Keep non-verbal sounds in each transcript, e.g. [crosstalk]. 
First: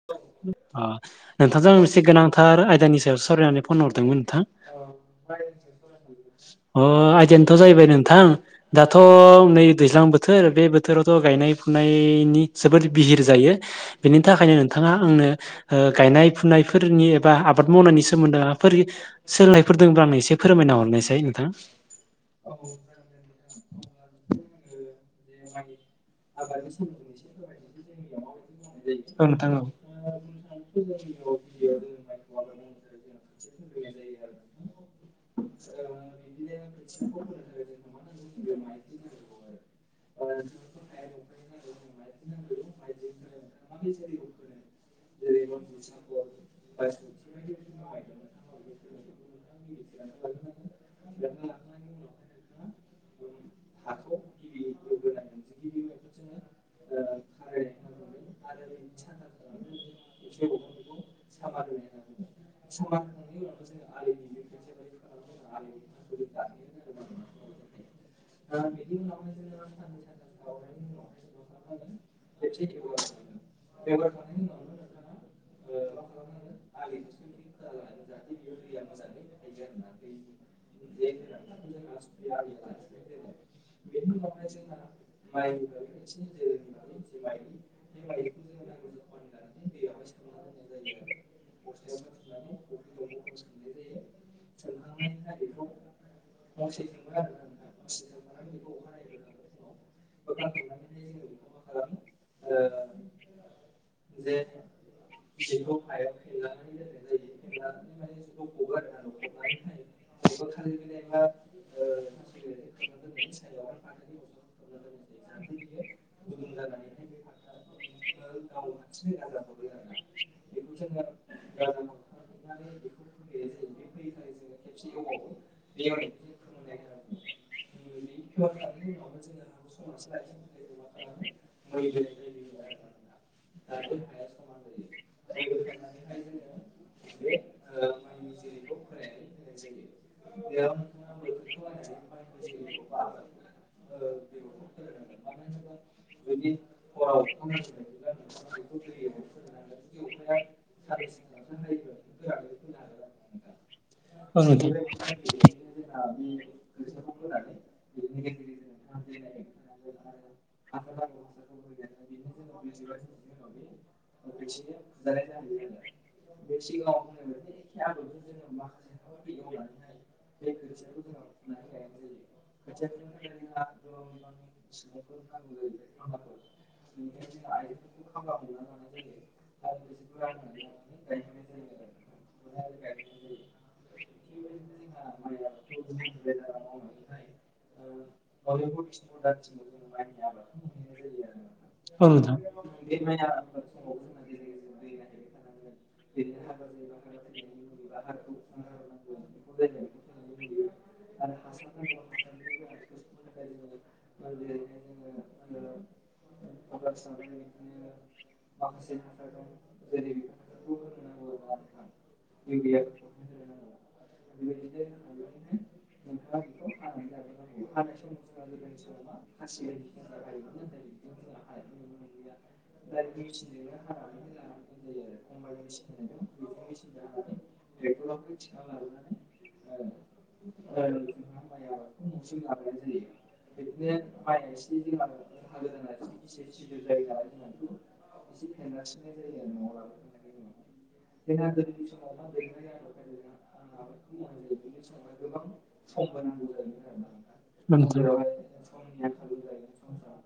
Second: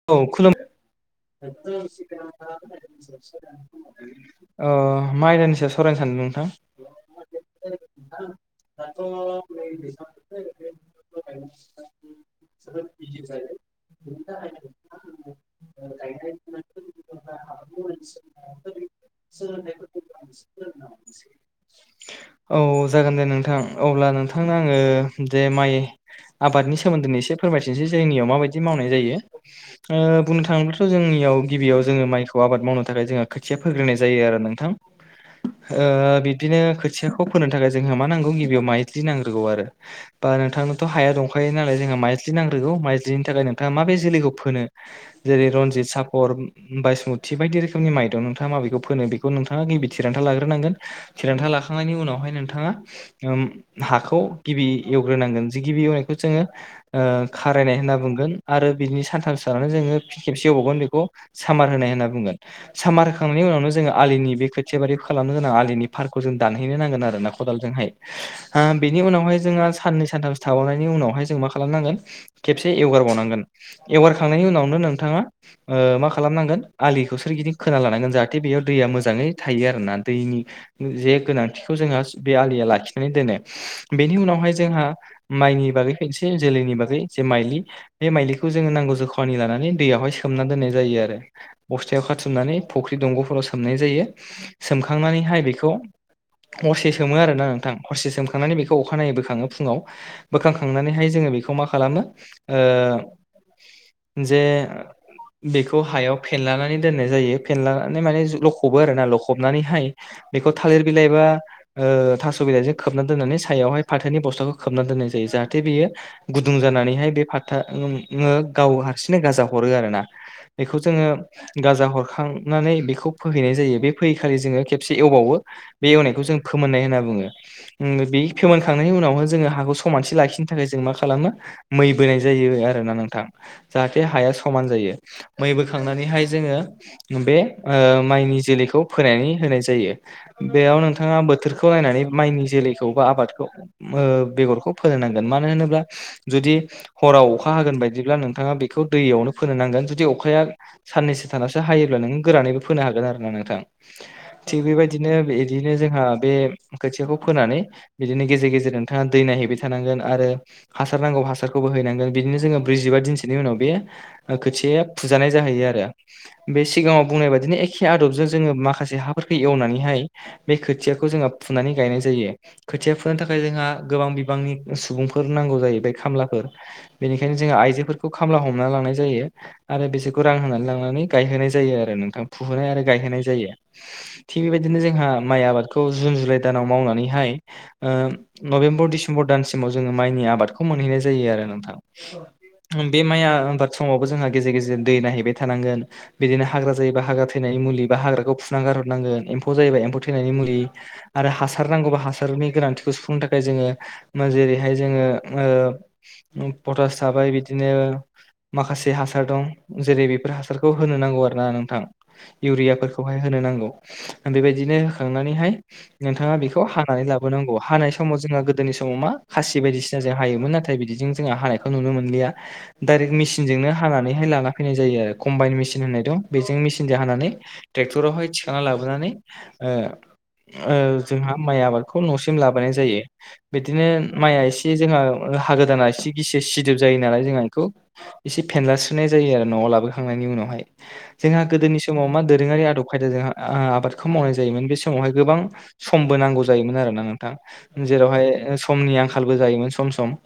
औ ओ खुलुम नोंथांजों आं मोनसे [unintelligible] गोनांथार अ आयदानि सायाव मा सावरायनानै फन आयदानि हरदोंमोन नोंथां सोयाव सावरायनो सानदों नोंथां? अ आयदियानोथ' जाहैबाय नोंथां दाथ' नै दैज्लां बोथोर बे बो थोरावथ' गायनाय फुनायनि जोबोद बिहिर जायो बेनि थाखायनो नोंथां नोंथाङा आंनो ओ गायनाय फुनायफोरनि एबा आबाद मावनायनि सोमोन्दै माबाफोर सोलोंनायफोर दंब्ला आंनो एसे फोरमायना हरनायसाय नोंथां। औ जागोन दे नोंथां अब्ला नोंथांनो आंङो दे माइ आबादनि सोमोन्दैनो एसे फोरमायफिनसै जोंनियाव माबायदि मावनाय औ जायो। नोंथां औ। ओ बुंनो थाङोब्लाथ' जोंनियाव गिबियाव जोंङो माइखौ आबाद मावनो थाखाय जोंहा खोथिया फोग्रोननाय जायो आरो नोंथां। ओ बिदिनो खोथियाखौ फोनो थाखाय जोंहा मा नांगौ गिबियाव माइ ल्जि नांग्रोगौ आरो। बा नोंथांनोथ' हाया दंखायो नालाय जोंहा माइज्लि नांग्रोगौ माइज्लिनि थाखाय नोंथाङा माबे जोलैखौ फोनो? जेरै रनजित सापर बाइसमुति बायदि रोखोमनि माइ दं नोंथाङा माबेखौ फोनो बे खौ नोंथाङा गिबि थिरांथा लाग्रोनांगोन थिरांथा लाखांनायनि उनावहाय नोंथाङा ओम हाखौ गिबि एवग्रोनांगोन जि गिबि एवनायखौ जोंङो ओ खारायनाय होनना बुंगोन। हार सारनो जोंङो खेबसे एवबावगोन बेखौ सामार होनाय होनना बुंगोन। सामार होखांनायनि उनावनो जोंङो आलिनि बे खोथिया बारि खालामनो गोनां आलिनि पारखौ जों दानहैनो नांगोन आरो ना खदाल जोंहाय। दा बेनि उनावहाय जोंहा साननै सानथामसो थाबावनायनि उनावहाय जों मा खालामनांगोन खेबसे एवगार बावनांगोन। एवगारखांनायनि उनावनो नोंथाङा ओ मा खालामनांगोन आलिखौ सोरगिदिं खोना लानांगोन जाहाथे बेयाव दैया मोजांङै थायो आरो ना दैनि जे गोनांथिखौ जोंहा बे आलिया लाखिनानै दोनो। बेनि उनावहाय जोंहा माइनि बागै एसे जोलैनि बागै जे माइलि बे माइलिखौ जोंङो नांगौ जखानि लानानै दैयावहाय सोमना दोननाय जायो आरो। बस्थायाव खाथुमनानै फुख्रि दंग'फोराव सोमनाय जायो। सोमखांनानैहाय बेखौ हरसे सोमो आरो ना नोंथां हरसे सोमखांनानै बेखौ अखा नायै बो खाङो फुङाव बोखांखांनानैहाय जोंङो बेखौ मा खालामो ओ जे बेखौ हायाव फेनलानानै दोननाय जायो फेनलानानै माने लख'बो आरो ना लखबनानैहाय बेखौ थालिर बिलाइ बा ओ थास' बिलाइजों खोबनानै दोननानै सायावहाय फाथोनि बस्थाखौ खोबना दोननाय जायो जाहाथे बियो गुदुं जानानैहाय बे फाथो आ ओम जोंङो गाव हारसिङैनो गाजा हरो आरो ना बेखौ जोंङो गाजा हरखांनानै बेखौ फोहैनाय जायो बे फोहै खालि जोंङो खेबसे एवबावो बे एवनाय बेखौ जों फोमोननाय होनना बुंङो ओम बे फोमोनखांनायनि उनाव जोंङो हाखौ समान थि लाखिनो थाखाय जों मा खालामो मै बोनाय जायो आरो ना नोंथां। जाहाथे हाया समान जायो। मै बोखांनानैहाय जोङो बे माइनि ओ जोलैखौ फोनानै होनाय जायो। बेयाव नोंथाङा बोथोरखौ नायनानै माइनि जोलैखौ बा आबादखौ ओ बेगरखौ फोनो नांगोन मानो होनोब्ला जुदि हराव अखा हागोन बायदि बिदिब्ला नोंथाङा बेखौ दैयावनो फोनो नांगोन जुदि अखाया साननैसो थानासो हायोब्ला नों गोराननैबो फोनो हागोन आरो ना नोंथां। औ थिग नोंथां। बेबायदिनो बिदिनो जोंहा बे खोथियाखौ फोनानै बिदिनो गेजेर गेजेर नोंथाङा दै नायहैबाय थानांगोन आरो हासार नांगौ हासारखौबो हैनांगोन बिदिनो जोंङो ब्रैजिबा दिनसोनि उनाव बे खोथिया आ फुजानाय जाहैयो आरो बे सिगांङाव बुंनाय बायदिनो ए खे आदबजों जोङो माखासे हाफोरखौ एवनानैहाय बे खोथियाखौ जोङो फुनानै गायनाय जायो। खोथिया फोनो थाखाय जोंहा गोबां बिबांनि सुबुंफोर नांगौ जाहैबाय खामलाफोर बेनिखायनो जोङो आइजोफोरखौ खामला हमना लांनाय जायो। आरो बिसोरखौ रां होनानै लांनानै गायहोनाय जायो आरो नोंथां फुहोनाय आरो गायहोनाय जायो। थिग बेबायदिनो जोंहा माइ आबादखौ जुन जुलाइ दानाव मावनानैहाय ओ नभेम्बर डिसेम्बर दानसिमाव जोङो माइनि आबादखौ मोनहैनाय जायो आरो नोंथां बे माइआ आबाद समावबो जोंहा गेजेर गेजेर दै नायहैबाय थानांगोन। बिदिनो हाग्रा जायोबा हाग्रा थैनायनि मुलि बा हाग्राखौ फुना गारहरनांगोन एम्फौ जायोबा आरो हासार नांगौबा हासारनि गोनांथि नो थाखाय जोङो जेरैहाय जोङो ओ पटास थाबाय बिदिनो माखासे हासार दं जेरै बेफोर हासारखौ होनो नांगौ आरो ना नोंथां इउरियाफोरखौहाय होनो नांगौ बेबायदिनो होखांनानैहाय नोंथाङा बेखौ हानानै लाबोनांगौ हानाय समाव जोंहा गोदोनि समाव मा खासि बायदिसिना जों हायोमोन नाथाय बिदिजों जोंहा हानाय खौ नुनो मोनलिया डाइरेक्ट मेचिनजोंनो हानानैहाय लाना फैनाय जायो आरो कम्बाइन मेसिन होननाय दं। बेजों मेचिनजों हानानै ट्रेक्टरावहाय थिखांना लाबोनानै ओ ओ जोंहा माइ आबादखौ न'सिम लाबोनाय जायो। बिदिनो माइआ एसे जोंहा हागो दाना एसे इसे सिदोब जायो नालाय जोंहा बेखौ इसे फेनलास्रोनाय जायो आरो न'आव लाबोखांनायनि उनावहाय जोंहा गोदोनि समाव मा दोरोङारि आदब खायदा जोंहा आ आबादखौ मावनाय जायोमोन बे समावहाय गोबां समबो नांगौ जायोमोन आरोना नोंथां जेरावहाय समनि आंखालबो जायोमोन सम सम नोंथां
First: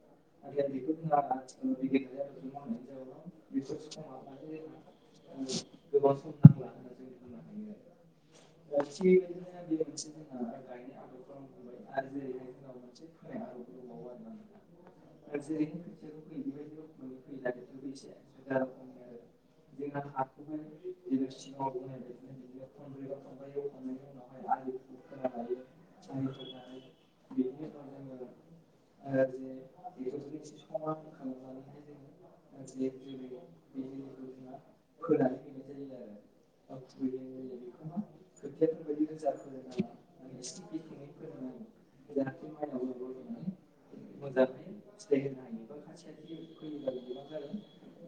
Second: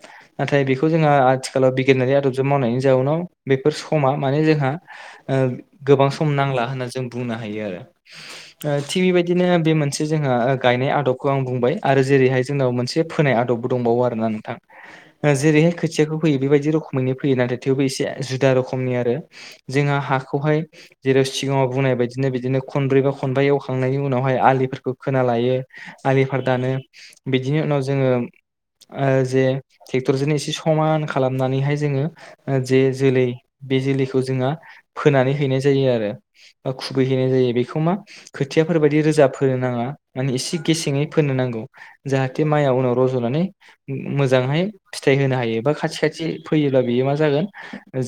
नाथाय बेखौ जोंहा आथिखालाव बिगियानारि आदबजों मावनायनि जाउनाव बेफोर समा माने जोंहा ओ गोबां सम नांला होनना जों बुंनो हायो आरो ओ थिग बेबायदिनो बे मोनसे जोंहा गायनाय आदब खौ आं बुंबाय आरो जेरैहाय जोंनाव मोनसे फोनाय आदबबो दंबावो आरोना नोंथां। जेरैहाय खोथियाखौ फैयो बेबायदि रोखोमैनो फैयो नाथाय थेवबो एसे जुदा रोखमनि आरो जोंहा हाखौहाय जेराव सिगाङाव बुंनाय बायदिनो बिदिनो खनब्रै बा खनबा एवखांनायनि उनावहाय आलिफोर खोना लायो आलिफोर दानो बिदिनि उनाव जोङो ओ जे ट्रेक्टरजोंनो एसे समान खालामनानैहाय जोङो जे जोलै बे जोलैखौ जोंहा फोनानै हैनाय जायो आरो बा खुबै हैैनाय जायो बेखौ मा खोथियाफोरबायदि रोजा फोनो नाङा माने एसे गेसेङै फोनो नांगौ। जाहाथे माइया उनाव रज'नानै मोजांहाय फिथाय होनो हायो बा खाथि खाथि फोयोब्ला बेयो मा जागोन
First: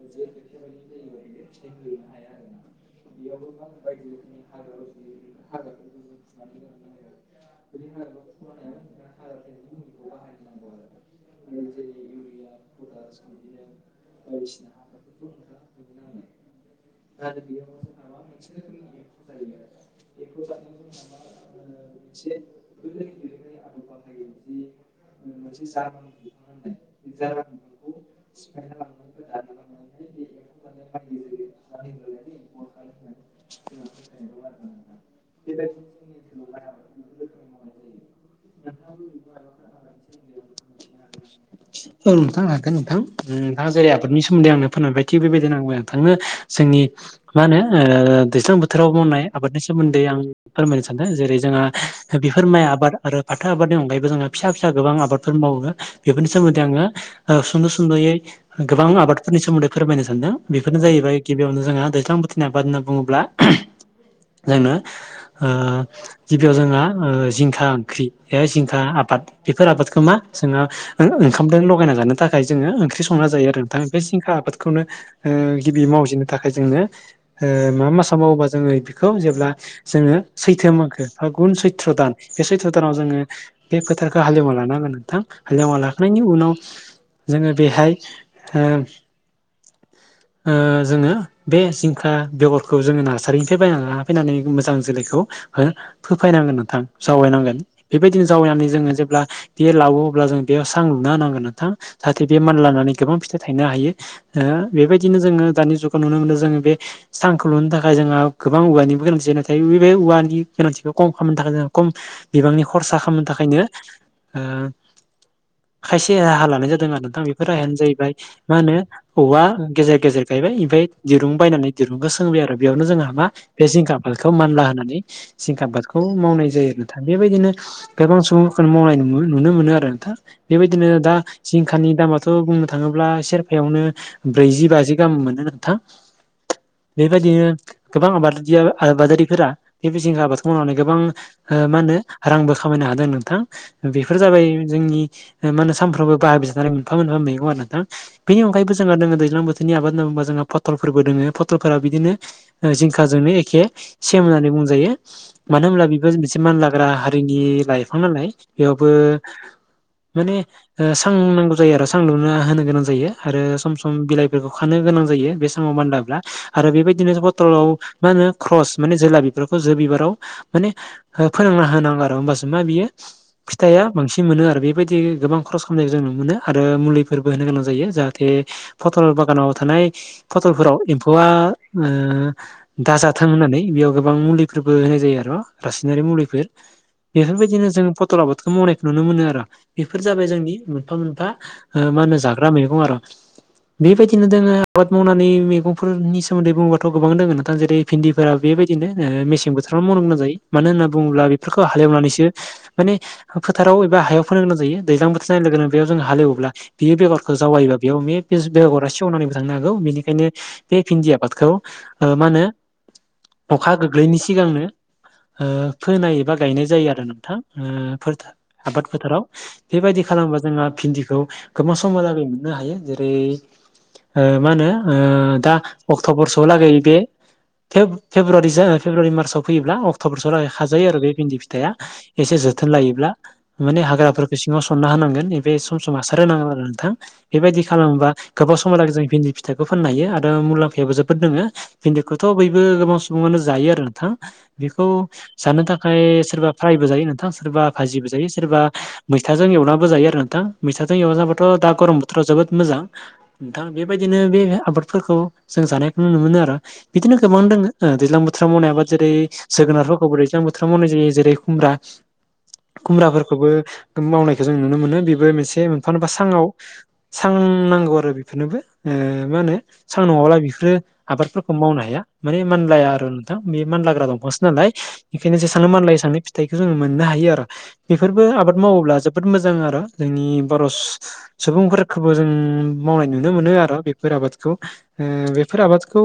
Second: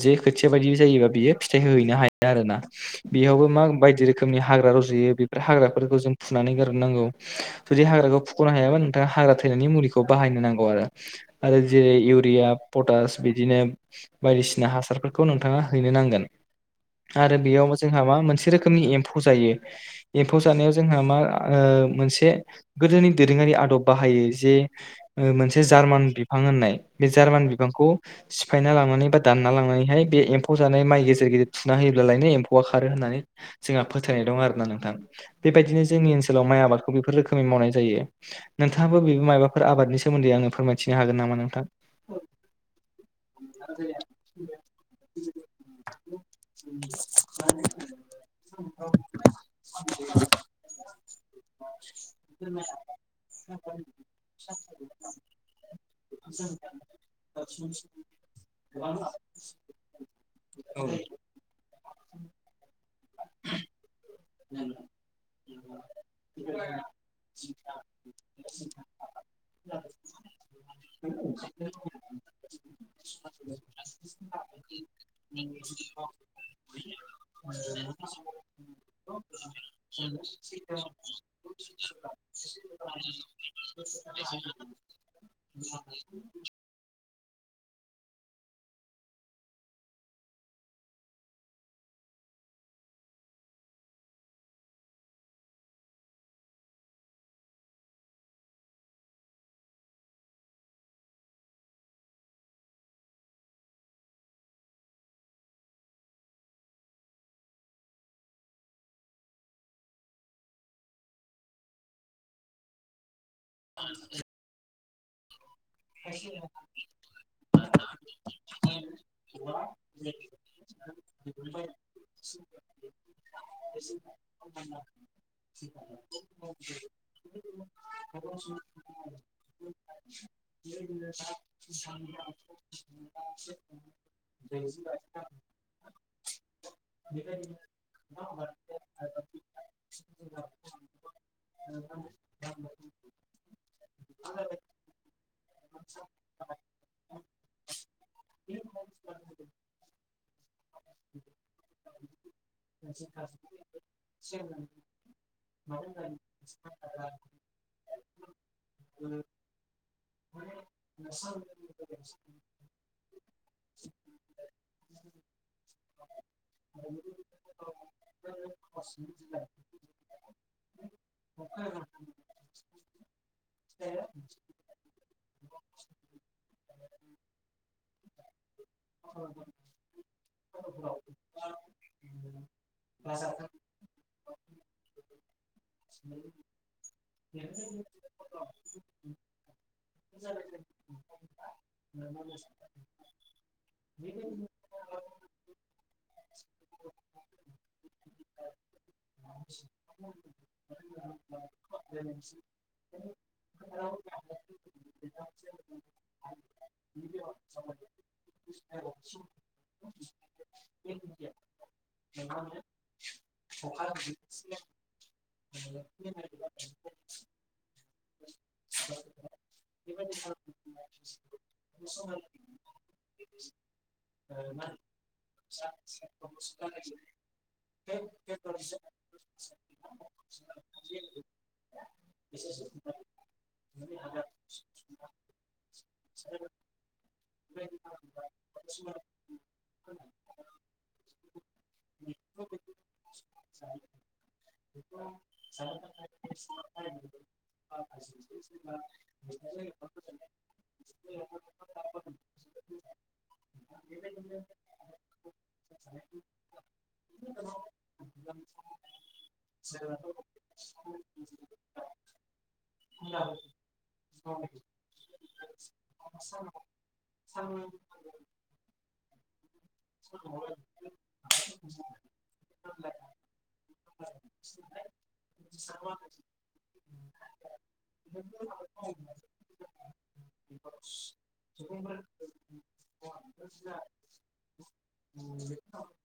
जे खोथिया बायदि जायोबा बियो फिथाइ होहैनो हायो। आरो ना बेयावबो मा बायदि रोखोमनि हाग्रा रज' यो बेफोर हाग्राफोरखौ जों फुनानै गारहरनांगौ जुदि हाग्राखौ फु ख'नो हायाबा नोंथाङा हाग्रा थैनायनि मुलिखौ बाहायनो नांगौ आरो आरो जेरै इउरिया पटास बिदिनो बायदिसिना हासारफोरखौ नोंथाङा हैनो नांगोन। आरो बेयाव जोंहा मा मोनसे रोखोमनि एम्फौ जायो एम्फौ जानायाव जोंहा मा ओ मोनसे गोदोनि दोरोङारि आदब बाहायो जे मोनसे जार्मान बिफां होननाय बे जार्मान बिफांखौ सिफायना लांनानै नानै बा दानना लांनानैहाय बे एम्फौ जानाय माइ गेजेर गेजेर थुना होयोब्लालायनो एम्फौआ खारो होननानै जोंहा फोथायनाय दं आरो ना नोंथां। बेबायदिनो जोंनि ओनसोलाव माइ आबादखौ बेफोर रोखोमै मावनाय जायो। नोंथाङाबो बेबो माइबाफोर आबादनि सोमोन्दै आंनो फोरमायथिनो हागोन नामा नोंथां? औ नोंथां हागोन नोंथां नोंथाङा जेरै आबादनि सोमोन्दै आंनो फोरमायबाय थिग बेबायदिनो आंबो नोंथांनो जोंनि मा होनो ओ दैज्लां बोथोराव मावनाय आबादनि सोमोन्दै आं फोरमायनो सानदों जेरै जोंहा बेफोर माइ आब आबाद आरो फाथो आबादनि अनगायैबो जोङो फिसा फिसा गोबां आबादफोर मावो बेफोरनि सोमोन्दै आङो ओ सुंद' सुंद'यै गोबां आबादफोरनि सोमोन्दै फोरमायनो सानदों बेफोरनो जाहैबाय गिबियावनो जोंहा दैज्लां बोथोरनि आबाद होनना बुङोब्ला जोंनो ओ गिबियाव जोंहा ओ जिंखा ओंख्रि जिंखा आबाद बेफोर आबादखौ मा जोङो ओ ओंखामदों लगायना जानो थाखाय जोङो ओंख्रि संना जायो आरो नोंथां बे जिंखा आबादखौनो ओ गिबियै मावजेन नो थाखाय जोंनो ओ मा मासाव मावोबा जोङो बेखौ जेब्ला जोङो सैथो मागो फागुन सैत्र' दान बे सैत्र दानाव जोङो बे फोथारखौ हालेवना लानांगोन नोंथां हालेवना लाखांनायनि उनाव जोङो बेहाय ओ ओ जोङो बे जिंखा बेगरखौ जोङो नार्सारिनिफ्राय बायना लाना फैनानै मोजां जोलैखौ फोफैनांगोन नोंथां जावैनांगोन बेबायदिनो जावैनानैनानै जोङो जेब्ला बे लावो अब्ला जों बेयाव सां लुना होनांगोन नोंथां जाहाथे बे मानलानानै गोबां फिथाइ थायनो हायो। ओ बेबायदिनो जोङो दानि जुगाव नुनो मोनो जोङो बे सांखौ लुनो थाखाय जोंहा गोबां औवानिबो गोनांथि जायो नाथाय बे औवानि गोनांथिखौ खम खालामनो थाखाय जोंहा खम बिबांनि खरसा खालामनो थाखायनो आ [unintelligible] ओ खायसे राहा लानाय जादों आरो नोंथां। राहायानो जाहैबाय मा होनो औवा गेजेर गेजेर गायबाय ओमफ्राय दिरुं बायनानै दिरुंखौ सोंबाय आरो बेयावनो जोंहा मा बे जिंखा आबादखौ मानला होनानै जिंखा आबादखौ मावनाय जायो नोंथां बेबायदिनो गोबां सुबुंफोरखौनो मावनाय न नुनो मोनो आरो नोंथा बेबायदिनो दा जिंखानि दामाथ' बुंनो थाङोब्ला सेरफायावनो ब्रैजि बाजि। गाहाम मोनो नोंथां बेबादिनो गोबां आबाद आबादारिफोरा बे बि जिंखा आबादखौ मावनानै गोबां ओ मा होनो रांबो खामायनो हादों नोंथां। बेफोर जाबाय जोंनि मा होनो सानफ्रोमबो बाहायबाय थानाय मोनफा मोनफा मैगं आरो नोंथां। बेनि अनगायबो जोंहा दोङो दैज्लां बोथोरनि आबाद होननानै जोंहा फटलफोरबो दोङो फटलफोरा बिदिनो जिंखाजोंनो एखे सेम होननानै बुंजायो। मानो होनब्ला बेबो मोनसे मानलाग्रा हारिनि लाइफां नालाय बेयावबो माने ओ सां नांगौ जायो आरो सांलुना होनो गोनां जायो आरो सम सम बिलाइ बेखौ खानो गोनां जायो बे समाव मानलाब्ला आरो बेबायदिनो पटल मा होनो क्रस माने जोला बिफोरखौ जो बिबाराव माने फोरोंना होनांगौ आरो होमबासो मा बियो फिथाइआ बांसिन मोनो आरो बेबायदि गोबां ख्रस खालामनायखौ जों नुनो मोनो आरो मुलिफोरबो होनो गोनां जायो जाहाथ बे फटल बागानाव थानाय फटलफोराव एम्फौआ ओ दाजाथों होननानै बेयाव गोबां मुलिफोरबो होनाय जायो आर' रासनारि मुलिफोर। बेफोरबायदिनो जों फटल आबादखौ मावनायखौ नुनो मोनो आरो बेफोर जाबाय जोंनि मोनफा मोनफा ओ मा होनो जाग्रा मैग आर'। बेबायदिनो दोङो आबाद मावनानै मैगंफोरनि सोमोन्दै बुङोबाथ' गोबां दङ नथां जेरै भिन्दिफोरा बेबायदिनो मेसें बोथोराव मावनो गोनां जायो मानो होनना बुङोब्ला बेफोरखौ हालेवनानैसो माने फोथाराव एबा हायाव फोनो गोनां जायो दैज्लां बोथोर जानाय लोगो लोगोनो बेयाव जों हाल एवोब्ला बेयो बेगरखौ जाववायोबा बेयाव [unintelligible] बेगरा सेवनानैबो थांनो हागौ बेनिखायनो बे भिन्दि आबादखौ मा होनो अखा गोग्लैयैनि सिगांनो ओ फोनाय एबा गायनाय जायो आरो नोंथां ओ आबाद फोथाराव बेबायदि खालामोबा जोंहा भिन्दिखौ गोबां समहालागै मोननो हायो जेरै ओ मा होनो ओ दा अक्ट'बरसो लागै बे पेब फेब्रुवारि मार्चआव फैयोब्ला अक्ट'बरसो लागि खाजायो आरो बे भिन्दि फिथया। एसे जोथोन लायोब्ला माने हाग्राफोरखौ सिङाव सनना होनांगोन बे सम सम हासार होनांगोन आरो नोंथां बेबायदि खालामोबा गोबाव समहालागै जों भिन्दि फिथाइखौ फोननो हायो आरो मुलामफायाबो जोबोद दोङो। भिन्दिखौथ' बयबो गोबां सुबुङानो जायो आरो नोंथां बेखौ जानो थाखाय सोरबा फ्रायबो जायो नोंथां सोरबा भाजिबो जायो सोरबा मैथाजों एवनाबो जायो आरो नोंथां मैथाजों एवनानैाबाथ' दा गरम बोथोराव जोबोद मोजां। नोंथां बेबायदिनो बे आबादफोरखौ जों जानायखौ नुनो मोनो आरो। बिदिनो गोबां दोंङो। दैज्लां बोथोराव मावनाय आबाद जेरै जोगोनारफोरखौबो दैज्लां बोथोराव मावनाय जायो जेरै खुमब्रा खुमब्राफोरखौबो मावनायखौ जों नुनो मोनो बेबो मोनसे मोनफा मोनफा साङाव सां नांगौ आरो बेफोरनोबो ओ मा होनो सां नङाब्ला बेफोरो आबादफोरखौ मावनो हाया माने मानलाया आरो नोंथां बे मानलाग्रा दंफांसो नालाय। बिखायनो जेसांनो मानलाय एसांनो फिथाइखौ जोङो मोननो हायो आरो। बेफोरबो आबाद मावोब्ला जोबोद मोजां आरो जोंनि बर' सुबुंफोरखौबो जों मावनाय नुनो मोनो आरो बेफोर आबाद- खौ ओ बेफोर आबादखौ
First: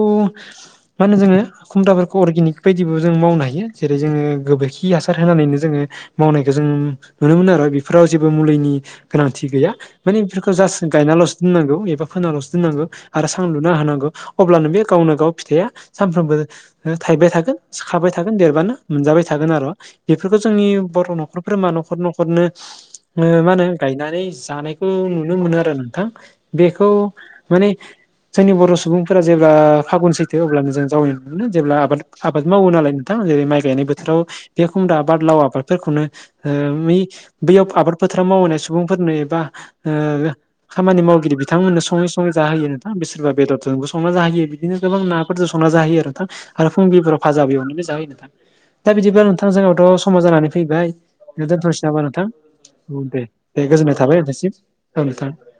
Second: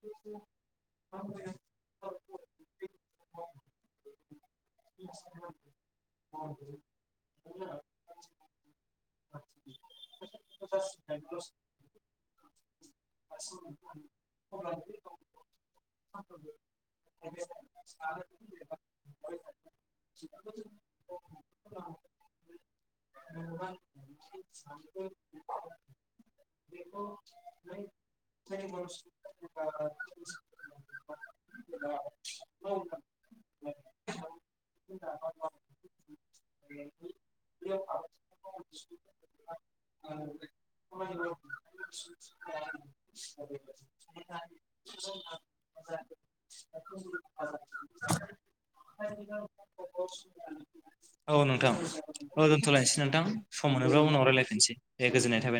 मा होनो जोङो खुमब्राफोरखौ अरगेनिक बायदिबो जों मावनो हायो जेरै जोङो गोबोरखि हासार होनानैनो जोङो मावनायखौ जों नुनो मोनो आरो बेफोराव जेबो मुलिनि गोनांथि गैया माने बेफोरखौ जा- स गायनाल'सो दोननांगौ एबा फोनाल'सो दोननांगौ। आरो सां लुना होनांगौ अब्लानो बे गावनो गाव फिथाइया सानफ्रोमबो थाइबाय थागोन। सिखाबाय थागोन देरबानो मोनजाबाय थागोन आरो बेफोरखौ जोंनि बर' न'खरफोरा मा न'खर न'खरनो मा होनो गायनानै जानायखौ नुनो मोनो आरो नों- थां बेखौ माने जोंनि बर' सुबुंफोरा जेब्ला फागुन सैथो अब्लानो जों जावैनो जेब्ला आबाद आबाद मावो नालाय नोंथां जेरै माइ गायनाय बोथोराव बे खुमब्रा आबाद लाव आबादफोरखौनो ओ बैयाव आबाद फोथाराव मावनाय सुबुंफोरनो एबा ओ खामानि माव बिथांमोननो सङै सङै जा होयो नोंथां बि सोरबा बेदरजोंबो संना जाहोयो बिदिनो गोबां नाफोरजों संना जाहैयो आरो नोंथां आरो फुंबिलिफोराव भाजा बो एवना जाहोयो नोंथां। दा बिदिब्ला नोंथां जोंनाथ' समाव जानानै फैबाय औ नोंथां दोनथ'नोसै नामा नोंथां? औ दोनथ'लायनोसै औ दे नोंथां दे सम गोजोननाय मोनोब्ला थाबाय उनाव नोंथांनिसिम रायलायफिनसै औ दे नोंथां गोजोननाय थाबाय